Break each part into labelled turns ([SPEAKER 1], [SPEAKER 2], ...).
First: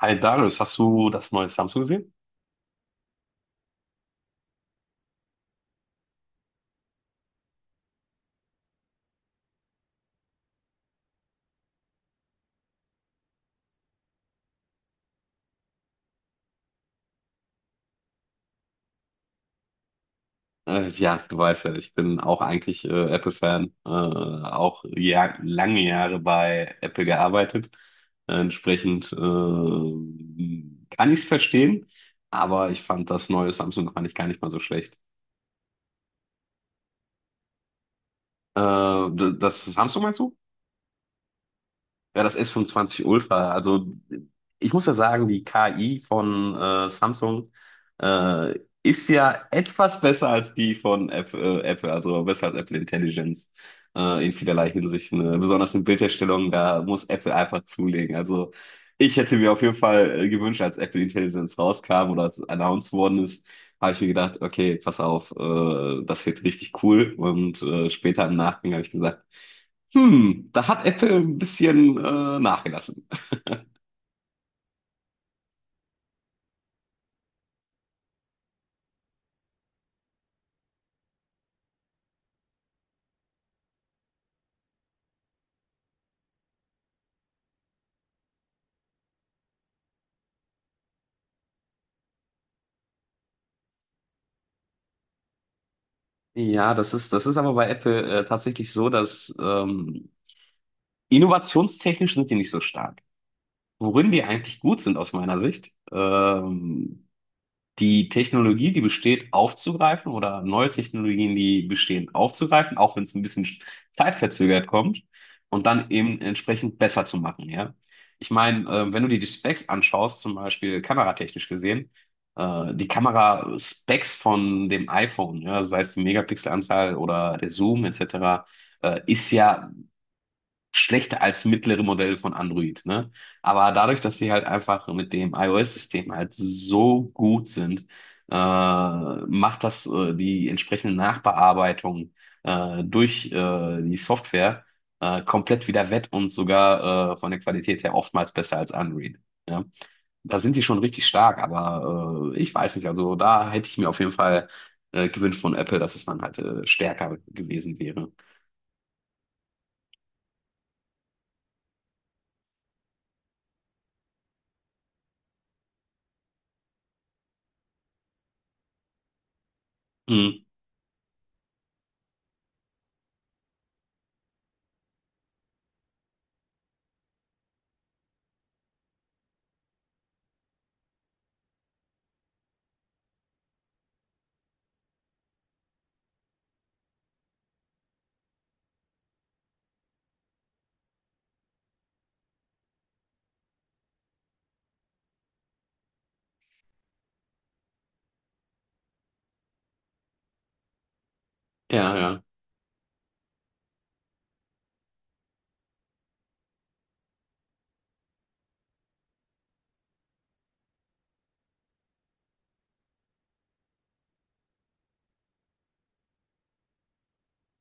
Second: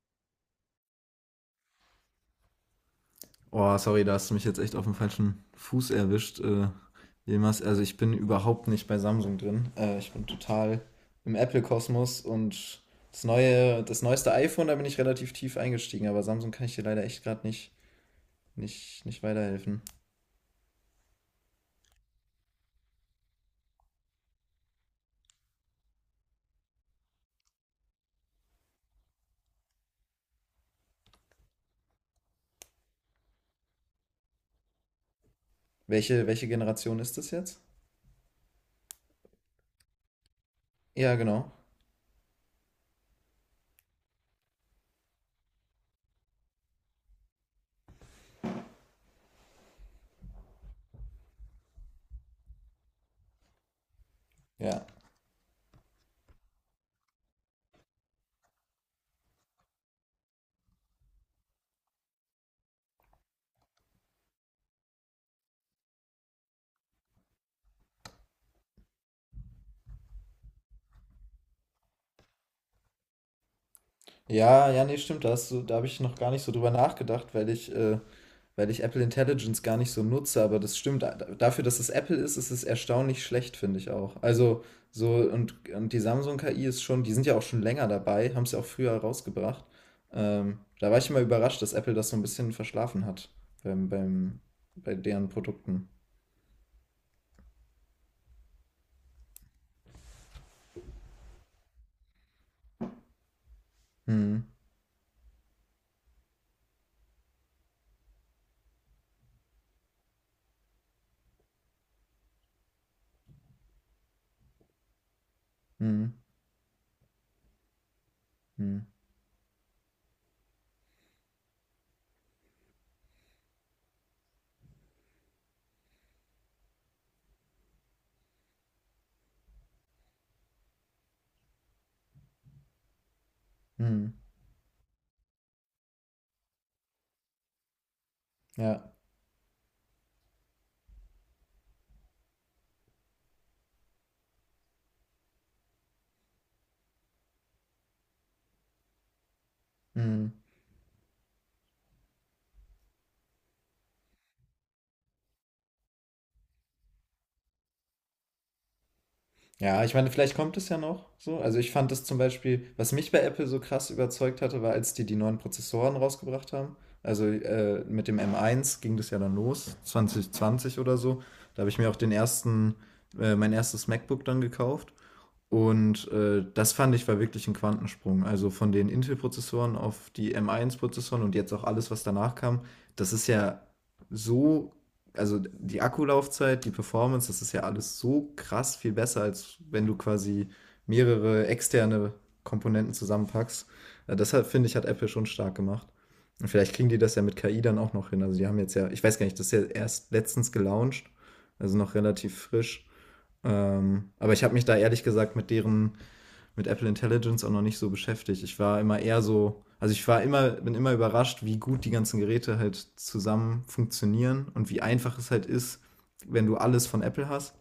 [SPEAKER 1] Hi Darius, hast du das neue Samsung gesehen?
[SPEAKER 2] Oh, sorry, da hast du mich jetzt echt auf dem falschen Fuß erwischt. Jemals, also ich bin überhaupt nicht bei Samsung drin. Ich bin total im Apple-Kosmos und das neue, das neueste iPhone, da bin ich relativ tief eingestiegen, aber Samsung kann ich dir leider echt gerade nicht, nicht weiterhelfen.
[SPEAKER 1] Ja, du weißt ja, ich bin auch eigentlich Apple-Fan, auch ja, lange Jahre bei Apple gearbeitet. Entsprechend kann ich es verstehen, aber ich fand das neue Samsung fand ich gar nicht mal so schlecht.
[SPEAKER 2] Welche Generation ist das jetzt?
[SPEAKER 1] Äh, das Samsung meinst du?
[SPEAKER 2] Ja, genau.
[SPEAKER 1] Ja, das S25 Ultra. Also ich muss ja sagen, die KI von Samsung ist ja etwas besser als die von Apple, also besser als Apple Intelligence in vielerlei
[SPEAKER 2] Ja.
[SPEAKER 1] Hinsicht. Ne? Besonders in Bildherstellung, da muss Apple einfach zulegen. Also ich hätte mir auf jeden Fall gewünscht, als Apple Intelligence rauskam oder als announced worden ist, habe ich mir gedacht, okay, pass auf, das wird richtig cool. Und später im Nachgang habe ich gesagt, da hat Apple ein bisschen nachgelassen.
[SPEAKER 2] Ja, ja, nee, stimmt, da hast du, da habe ich noch gar nicht so drüber nachgedacht, weil ich Apple Intelligence gar nicht so nutze, aber das stimmt. Dafür, dass es Apple ist, ist es erstaunlich schlecht, finde ich auch. Also so, und die Samsung-KI ist schon, die sind ja auch schon länger dabei, haben es ja auch früher rausgebracht. Da war ich immer überrascht, dass Apple das so ein bisschen verschlafen hat beim, beim, bei deren Produkten.
[SPEAKER 1] Ja, das ist aber bei Apple tatsächlich so, dass innovationstechnisch sind die nicht so stark. Worin die
[SPEAKER 2] Hm,
[SPEAKER 1] eigentlich gut sind aus meiner Sicht, die Technologie, die besteht, aufzugreifen oder neue Technologien, die bestehen, aufzugreifen, auch wenn es ein bisschen zeitverzögert kommt und dann
[SPEAKER 2] hm,
[SPEAKER 1] eben entsprechend besser zu machen, ja. Ich meine,
[SPEAKER 2] hm,
[SPEAKER 1] wenn du dir die Specs anschaust, zum Beispiel kameratechnisch gesehen, die Kamera-Specs von dem iPhone, ja, sei es die Megapixelanzahl oder der Zoom etc., ist ja schlechter als mittlere Modell von Android, ne? Aber dadurch,
[SPEAKER 2] hm.
[SPEAKER 1] dass sie halt einfach mit dem iOS-System halt so gut sind,
[SPEAKER 2] Ja.
[SPEAKER 1] macht das die entsprechende Nachbearbeitung durch die Software komplett wieder wett und sogar von der Qualität her oftmals besser als Android. Ja?
[SPEAKER 2] Hm.
[SPEAKER 1] Da sind die schon richtig stark, aber ich weiß nicht, also da hätte ich mir auf jeden Fall gewünscht von Apple, dass es dann halt stärker gewesen wäre.
[SPEAKER 2] Ja, ich meine, vielleicht kommt es ja noch so. Also ich fand das zum Beispiel, was mich bei Apple so krass überzeugt hatte, war, als die neuen Prozessoren rausgebracht haben. Also mit dem M1 ging das ja dann los,
[SPEAKER 1] Hm,
[SPEAKER 2] 2020 oder so. Da habe ich mir auch den ersten, mein erstes MacBook dann gekauft. Und, das fand ich war wirklich ein Quantensprung. Also, von den Intel-Prozessoren auf die M1-Prozessoren und jetzt auch alles, was danach kam, das ist ja so, also, die Akkulaufzeit, die Performance, das ist ja alles so krass viel besser, als wenn du quasi mehrere externe Komponenten zusammenpackst. Das finde ich, hat Apple schon stark gemacht. Und vielleicht kriegen die das ja mit KI dann auch noch hin. Also, die haben jetzt ja, ich weiß gar nicht, das ist ja erst letztens gelauncht, also
[SPEAKER 1] ja,
[SPEAKER 2] noch
[SPEAKER 1] ja.
[SPEAKER 2] relativ frisch. Aber ich habe mich da ehrlich gesagt mit deren, mit Apple Intelligence auch noch nicht so beschäftigt. Ich war immer eher so, also ich war immer, bin immer überrascht, wie gut die ganzen Geräte halt zusammen funktionieren und wie einfach es halt ist, wenn du alles von Apple hast.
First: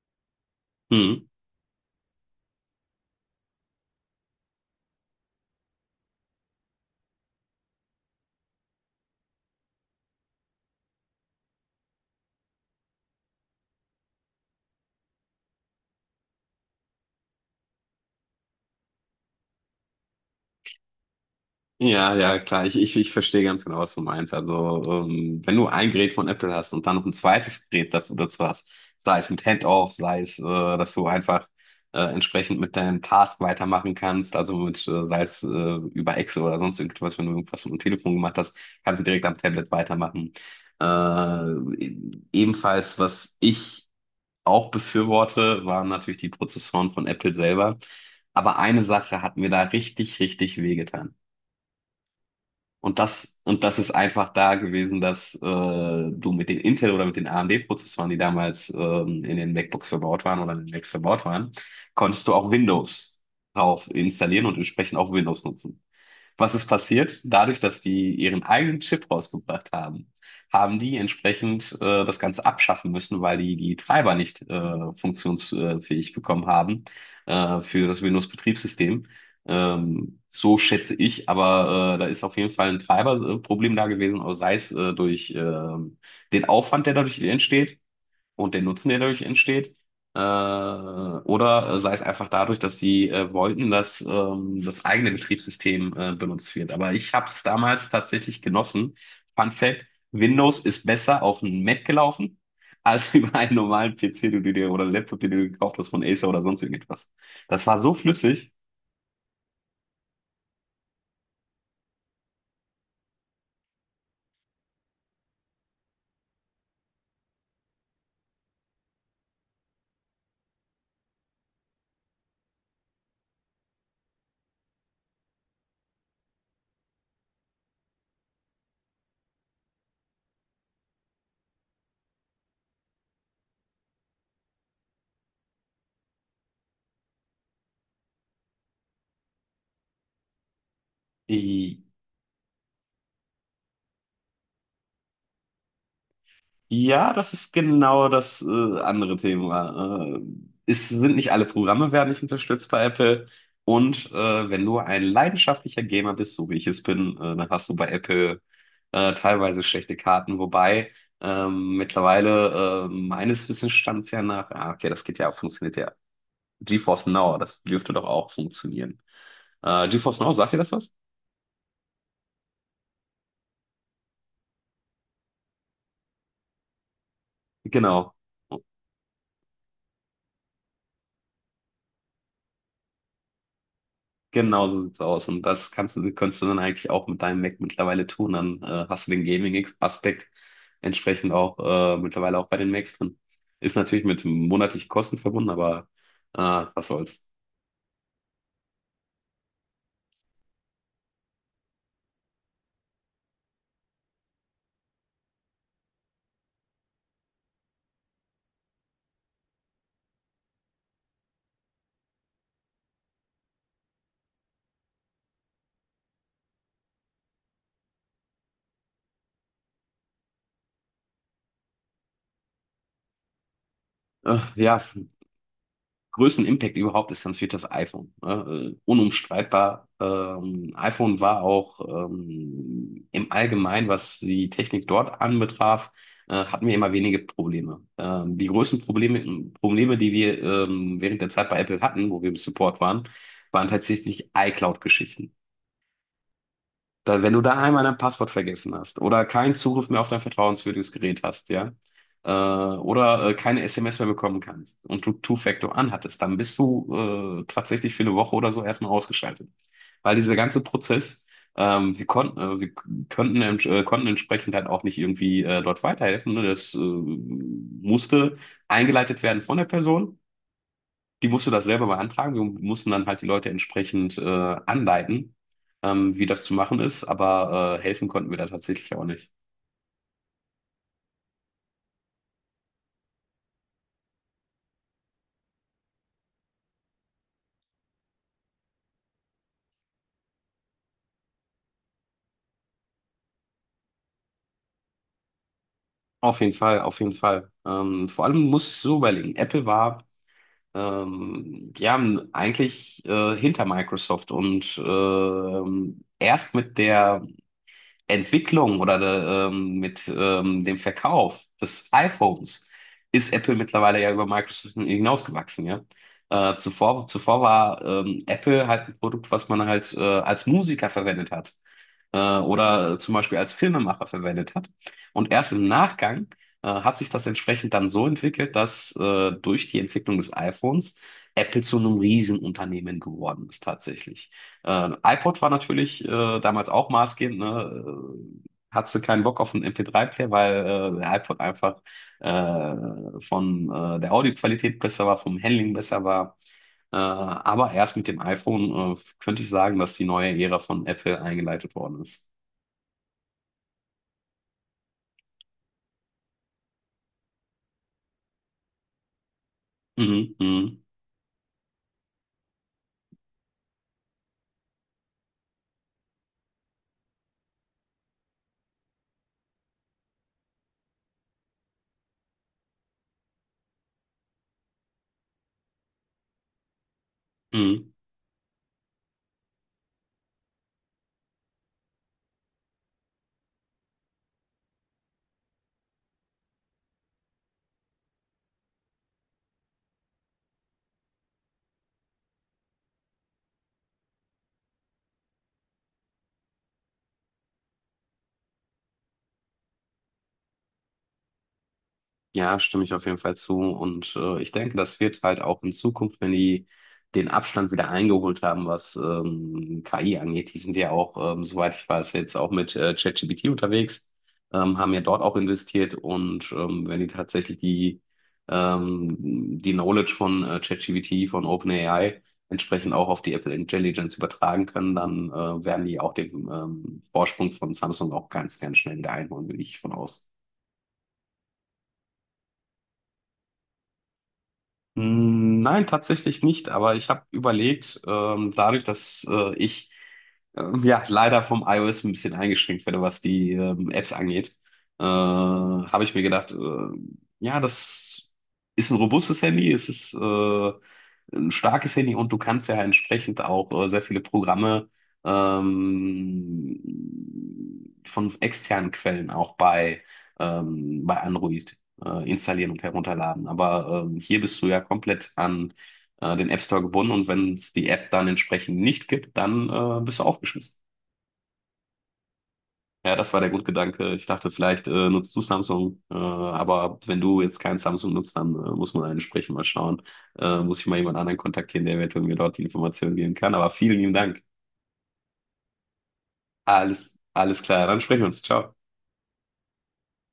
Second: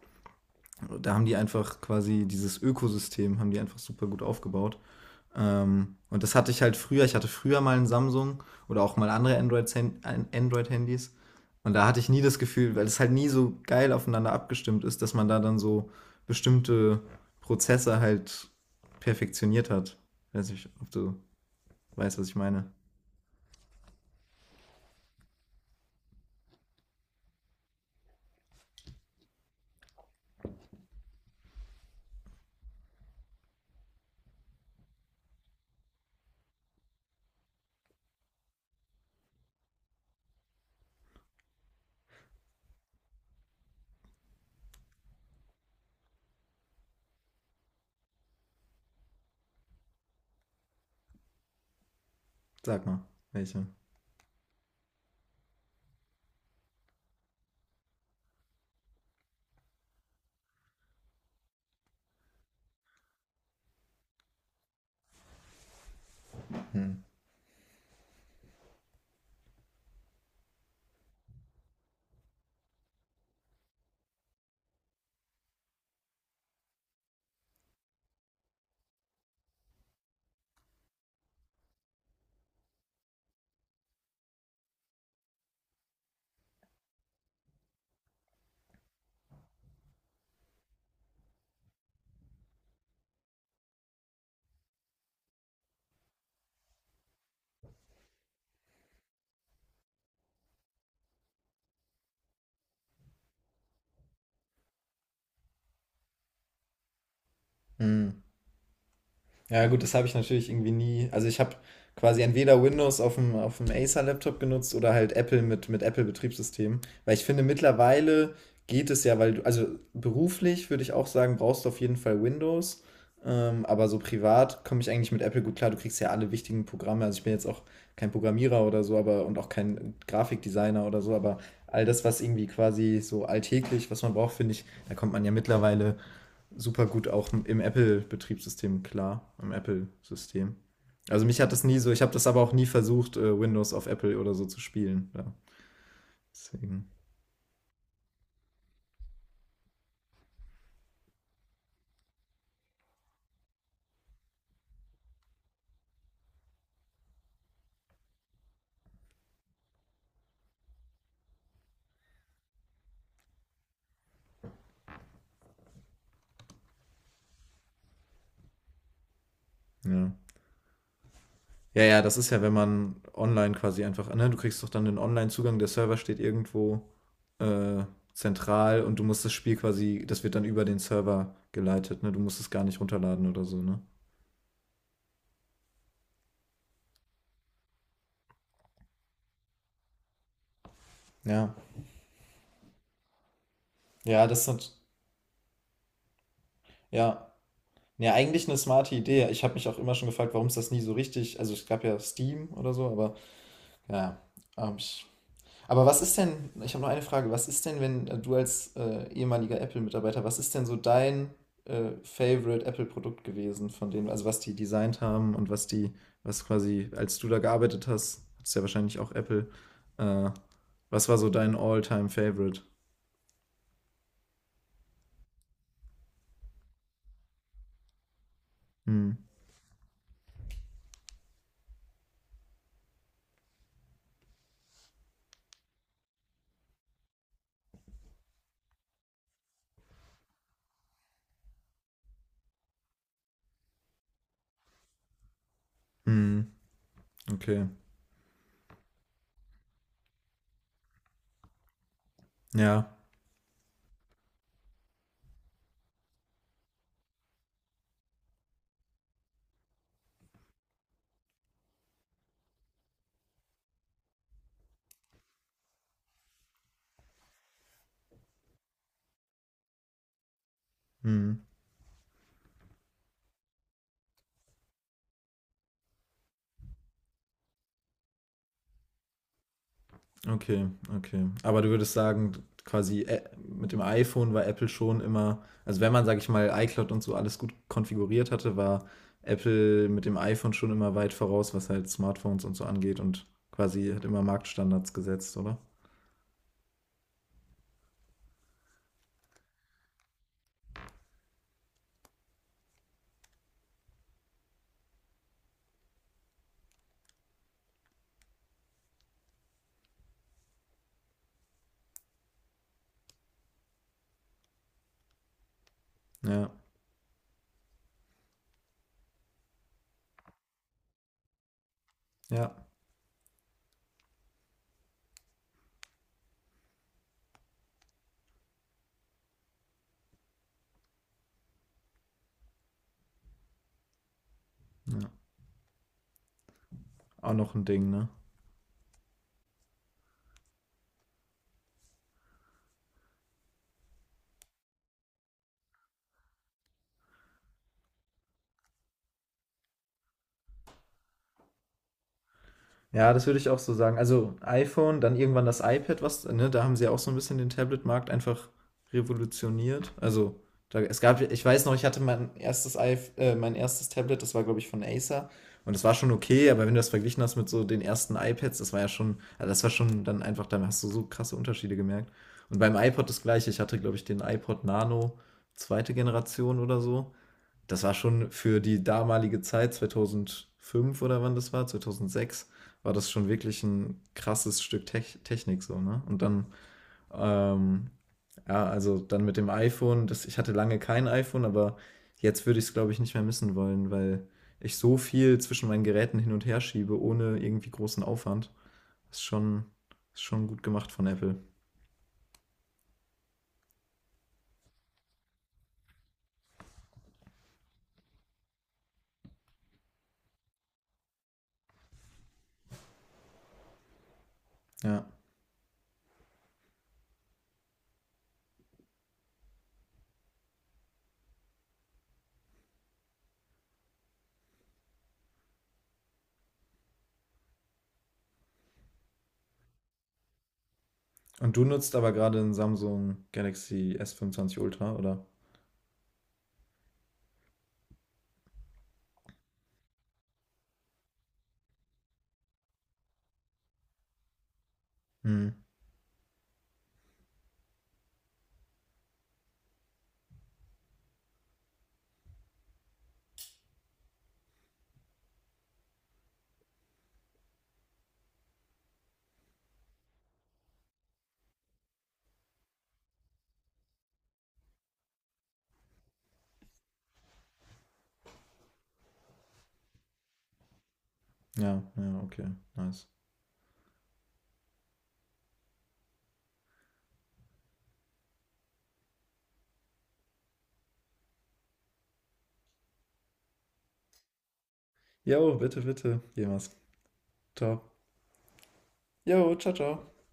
[SPEAKER 2] Da
[SPEAKER 1] Hm.
[SPEAKER 2] haben die einfach quasi dieses Ökosystem, haben die einfach super gut aufgebaut. Und das hatte ich halt früher. Ich hatte früher mal ein Samsung oder auch mal andere Android-Handys. Und da hatte ich nie das Gefühl, weil es halt nie so geil aufeinander abgestimmt ist, dass man da dann so bestimmte Prozesse halt perfektioniert hat. Weiß nicht, ob du
[SPEAKER 1] Ja,
[SPEAKER 2] weißt, was ich
[SPEAKER 1] ja, klar.
[SPEAKER 2] meine.
[SPEAKER 1] Ich verstehe ganz genau, was du meinst. Also, wenn du ein Gerät von Apple hast und dann noch ein zweites Gerät dafür, dazu hast, sei es mit Handoff, sei es, dass du einfach entsprechend mit deinem Task weitermachen kannst, also mit, sei es über Excel oder sonst irgendwas, wenn du irgendwas mit dem Telefon gemacht hast, kannst du direkt am Tablet weitermachen. Äh, ebenfalls, was ich auch befürworte, waren natürlich die Prozessoren von Apple selber. Aber eine Sache hat mir da richtig, richtig wehgetan.
[SPEAKER 2] Sag
[SPEAKER 1] Und
[SPEAKER 2] mal,
[SPEAKER 1] das, und
[SPEAKER 2] welche.
[SPEAKER 1] das ist einfach da gewesen, dass du mit den Intel oder mit den AMD-Prozessoren, die damals in den MacBooks verbaut waren oder in den Macs verbaut waren, konntest du auch Windows drauf installieren und entsprechend auch Windows nutzen. Was ist
[SPEAKER 2] Hm.
[SPEAKER 1] passiert? Dadurch, dass die ihren eigenen Chip rausgebracht haben, haben die entsprechend das Ganze abschaffen müssen, weil die die Treiber nicht funktionsfähig bekommen haben für das Windows-Betriebssystem. So schätze ich, aber da ist auf jeden Fall ein Treiberproblem da gewesen, auch sei es durch den Aufwand, der dadurch entsteht, und den Nutzen, der dadurch entsteht. Oder sei es einfach dadurch, dass sie wollten, dass das eigene Betriebssystem benutzt wird. Aber ich habe es damals tatsächlich genossen. Fun Fact, Windows ist besser auf einem Mac gelaufen, als über einen normalen PC, den du dir oder Laptop, den du dir gekauft hast von Acer oder sonst irgendetwas. Das war so
[SPEAKER 2] Hm.
[SPEAKER 1] flüssig.
[SPEAKER 2] Ja, gut, das habe ich natürlich irgendwie nie. Also ich habe quasi entweder Windows auf dem Acer-Laptop genutzt oder halt Apple mit Apple-Betriebssystem. Weil ich finde, mittlerweile geht es ja, weil du, also beruflich würde ich auch sagen, brauchst du auf jeden Fall Windows. Aber so privat komme ich eigentlich mit Apple gut klar. Du kriegst ja alle wichtigen Programme. Also ich bin jetzt auch kein Programmierer oder so, aber und auch kein Grafikdesigner oder so, aber all das, was irgendwie quasi so alltäglich, was man braucht, finde ich, da kommt man ja mittlerweile super gut auch im Apple-Betriebssystem klar, im Apple-System. Also mich hat das nie so, ich habe das aber auch nie versucht, Windows auf Apple oder so zu spielen. Ja. Deswegen,
[SPEAKER 1] Ja, das ist genau das andere Thema. Es sind nicht alle Programme werden nicht unterstützt bei Apple. Und wenn du ein leidenschaftlicher Gamer bist, so wie ich es bin, dann hast du bei Apple teilweise schlechte Karten. Wobei mittlerweile meines Wissensstands ja nach, ah, okay, das geht ja, funktioniert ja. GeForce Now, das dürfte doch auch funktionieren.
[SPEAKER 2] ja.
[SPEAKER 1] GeForce Now, sagt dir das was?
[SPEAKER 2] Ja, ja, das ist ja, wenn man online quasi einfach, ne, du kriegst doch dann den Online-Zugang, der Server steht irgendwo äh,
[SPEAKER 1] Genau.
[SPEAKER 2] zentral und du musst das Spiel quasi, das wird dann über den Server geleitet, ne? Du musst es gar nicht runterladen oder so, ne?
[SPEAKER 1] Genau so sieht's aus. Und das kannst du, könntest du dann eigentlich auch mit deinem Mac mittlerweile tun. Dann hast du den Gaming-Aspekt entsprechend
[SPEAKER 2] Ja.
[SPEAKER 1] auch mittlerweile auch bei den Macs drin. Ist natürlich mit
[SPEAKER 2] Ja, das hat,
[SPEAKER 1] monatlichen Kosten verbunden, aber was soll's.
[SPEAKER 2] ja, ja, eigentlich eine smarte Idee. Ich habe mich auch immer schon gefragt, warum es das nie so richtig. Also es gab ja Steam oder so, aber ja. Ähm, ich, aber was ist denn, ich habe noch eine Frage, was ist denn, wenn du als ehemaliger Apple-Mitarbeiter, was ist denn so dein Favorite Apple-Produkt gewesen, von denen, also was die designt haben und was die, was quasi, als du da gearbeitet hast, hattest ja wahrscheinlich auch Apple, äh, was war so dein All-Time-Favorite?
[SPEAKER 1] Ja, größten Impact überhaupt ist, dann fehlt das iPhone. Ne? Äh,
[SPEAKER 2] Hm,
[SPEAKER 1] unumstreitbar. iPhone war auch im Allgemeinen, was die Technik dort anbetraf, hatten wir immer wenige Probleme. Die größten Probleme, die wir während der Zeit bei Apple hatten, wo wir im Support waren, waren tatsächlich iCloud-Geschichten.
[SPEAKER 2] hm,
[SPEAKER 1] Da, wenn du da
[SPEAKER 2] okay.
[SPEAKER 1] einmal dein Passwort vergessen hast oder keinen Zugriff mehr auf dein vertrauenswürdiges Gerät hast, ja, äh,
[SPEAKER 2] Ja.
[SPEAKER 1] oder äh, keine SMS mehr bekommen kannst und du Two-Factor anhattest, dann bist du tatsächlich für eine Woche oder so erstmal ausgeschaltet. Weil dieser ganze Prozess, wir konnten, wir könnten, ents- konnten entsprechend halt auch nicht irgendwie dort weiterhelfen. Ne? Das musste eingeleitet werden von der Person. Die
[SPEAKER 2] Hm.
[SPEAKER 1] musste das selber beantragen. Wir mussten dann halt die Leute entsprechend anleiten, wie das zu machen ist. Aber helfen konnten wir da tatsächlich auch nicht.
[SPEAKER 2] Okay, okay. Aber du würdest sagen, quasi mit dem iPhone war Apple schon immer, also wenn man, sag ich mal, iCloud und so alles gut konfiguriert hatte, war Apple mit dem iPhone schon immer weit voraus, was halt Smartphones und so angeht und quasi hat immer Marktstandards gesetzt, oder?
[SPEAKER 1] Auf jeden Fall, auf jeden Fall. Vor allem muss ich so überlegen. Apple war, die haben eigentlich hinter Microsoft und erst mit der Entwicklung oder mit dem Verkauf des iPhones ist Apple mittlerweile ja über Microsoft hinausgewachsen, ja.
[SPEAKER 2] Ja,
[SPEAKER 1] Zuvor war Apple halt ein Produkt, was man halt als Musiker verwendet hat
[SPEAKER 2] ja,
[SPEAKER 1] oder zum Beispiel als Filmemacher verwendet hat. Und erst im Nachgang hat sich das entsprechend dann so entwickelt, dass durch die Entwicklung des iPhones Apple zu einem Riesenunternehmen geworden ist tatsächlich.
[SPEAKER 2] ja.
[SPEAKER 1] iPod war natürlich damals auch
[SPEAKER 2] Auch
[SPEAKER 1] maßgebend,
[SPEAKER 2] noch ein
[SPEAKER 1] ne?
[SPEAKER 2] Ding, ne?
[SPEAKER 1] Hatte keinen Bock auf einen MP3-Player, weil der iPod einfach äh, von der Audioqualität besser war, vom Handling besser war. Aber erst mit dem iPhone könnte ich sagen, dass die neue Ära von Apple eingeleitet worden ist.
[SPEAKER 2] Ja, das würde ich auch so sagen. Also iPhone, dann irgendwann das iPad, was, ne, da haben sie ja auch so ein bisschen den Tablet-Markt einfach revolutioniert.
[SPEAKER 1] Mhm,
[SPEAKER 2] Also, da,
[SPEAKER 1] mhm,
[SPEAKER 2] es gab, ich weiß noch, ich hatte mein erstes iPh mein erstes Tablet, das war, glaube ich, von Acer. Und das war schon okay, aber wenn du das verglichen hast mit so den ersten iPads, das war ja schon, also das war schon dann einfach, da hast du so krasse Unterschiede gemerkt. Und beim iPod das gleiche, ich hatte, glaube ich, den iPod Nano zweite Generation oder so, das
[SPEAKER 1] mhm.
[SPEAKER 2] war schon für die damalige Zeit, 2005 oder wann das war, 2006, war das schon wirklich ein krasses Stück Technik so, ne? Und dann, ähm, ja, also dann mit dem iPhone, das, ich hatte lange kein iPhone, aber jetzt würde ich es, glaube ich, nicht mehr missen wollen, weil ich so viel zwischen meinen Geräten hin und her schiebe, ohne irgendwie großen Aufwand. Ist schon, ist schon gut gemacht von Apple.
[SPEAKER 1] Ja, stimme ich auf jeden Fall zu. Und ich denke, das wird halt auch in Zukunft, wenn die den Abstand wieder eingeholt haben, was KI angeht, die sind ja auch, soweit ich weiß, jetzt auch mit ChatGPT unterwegs, haben ja
[SPEAKER 2] Ja.
[SPEAKER 1] dort auch investiert. Und wenn die tatsächlich ähm, die Knowledge von ChatGPT, von OpenAI, entsprechend auch auf die Apple Intelligence übertragen können, dann werden die auch den Vorsprung von Samsung auch ganz, ganz schnell wieder einholen, bin ich von aus.
[SPEAKER 2] Und du nutzt aber gerade ein Samsung Galaxy S25 Ultra, oder?
[SPEAKER 1] Mm, nein, tatsächlich nicht, aber ich habe überlegt, dadurch, dass ich ja leider vom iOS ein bisschen eingeschränkt werde, was die Apps angeht,
[SPEAKER 2] Hm.
[SPEAKER 1] habe ich mir gedacht, ja, das ist ein robustes Handy, es ist ein starkes Handy und du kannst ja entsprechend auch sehr viele Programme von externen Quellen auch bei Android installieren und herunterladen. Aber hier bist du ja komplett an den App Store gebunden und wenn es die App dann entsprechend nicht gibt, dann bist du aufgeschmissen.
[SPEAKER 2] Ja, ja, okay, nice.
[SPEAKER 1] Ja, das war der Grundgedanke. Ich dachte, vielleicht nutzt du Samsung, aber wenn du jetzt kein Samsung nutzt, dann muss man entsprechend mal schauen. Muss ich mal jemand anderen kontaktieren, der eventuell mir dort die Informationen geben kann. Aber vielen lieben Dank.
[SPEAKER 2] Jo, bitte, bitte, jemals.
[SPEAKER 1] Alles, alles klar.
[SPEAKER 2] Ciao.
[SPEAKER 1] Dann sprechen wir uns. Ciao.
[SPEAKER 2] Jo, ciao, ciao.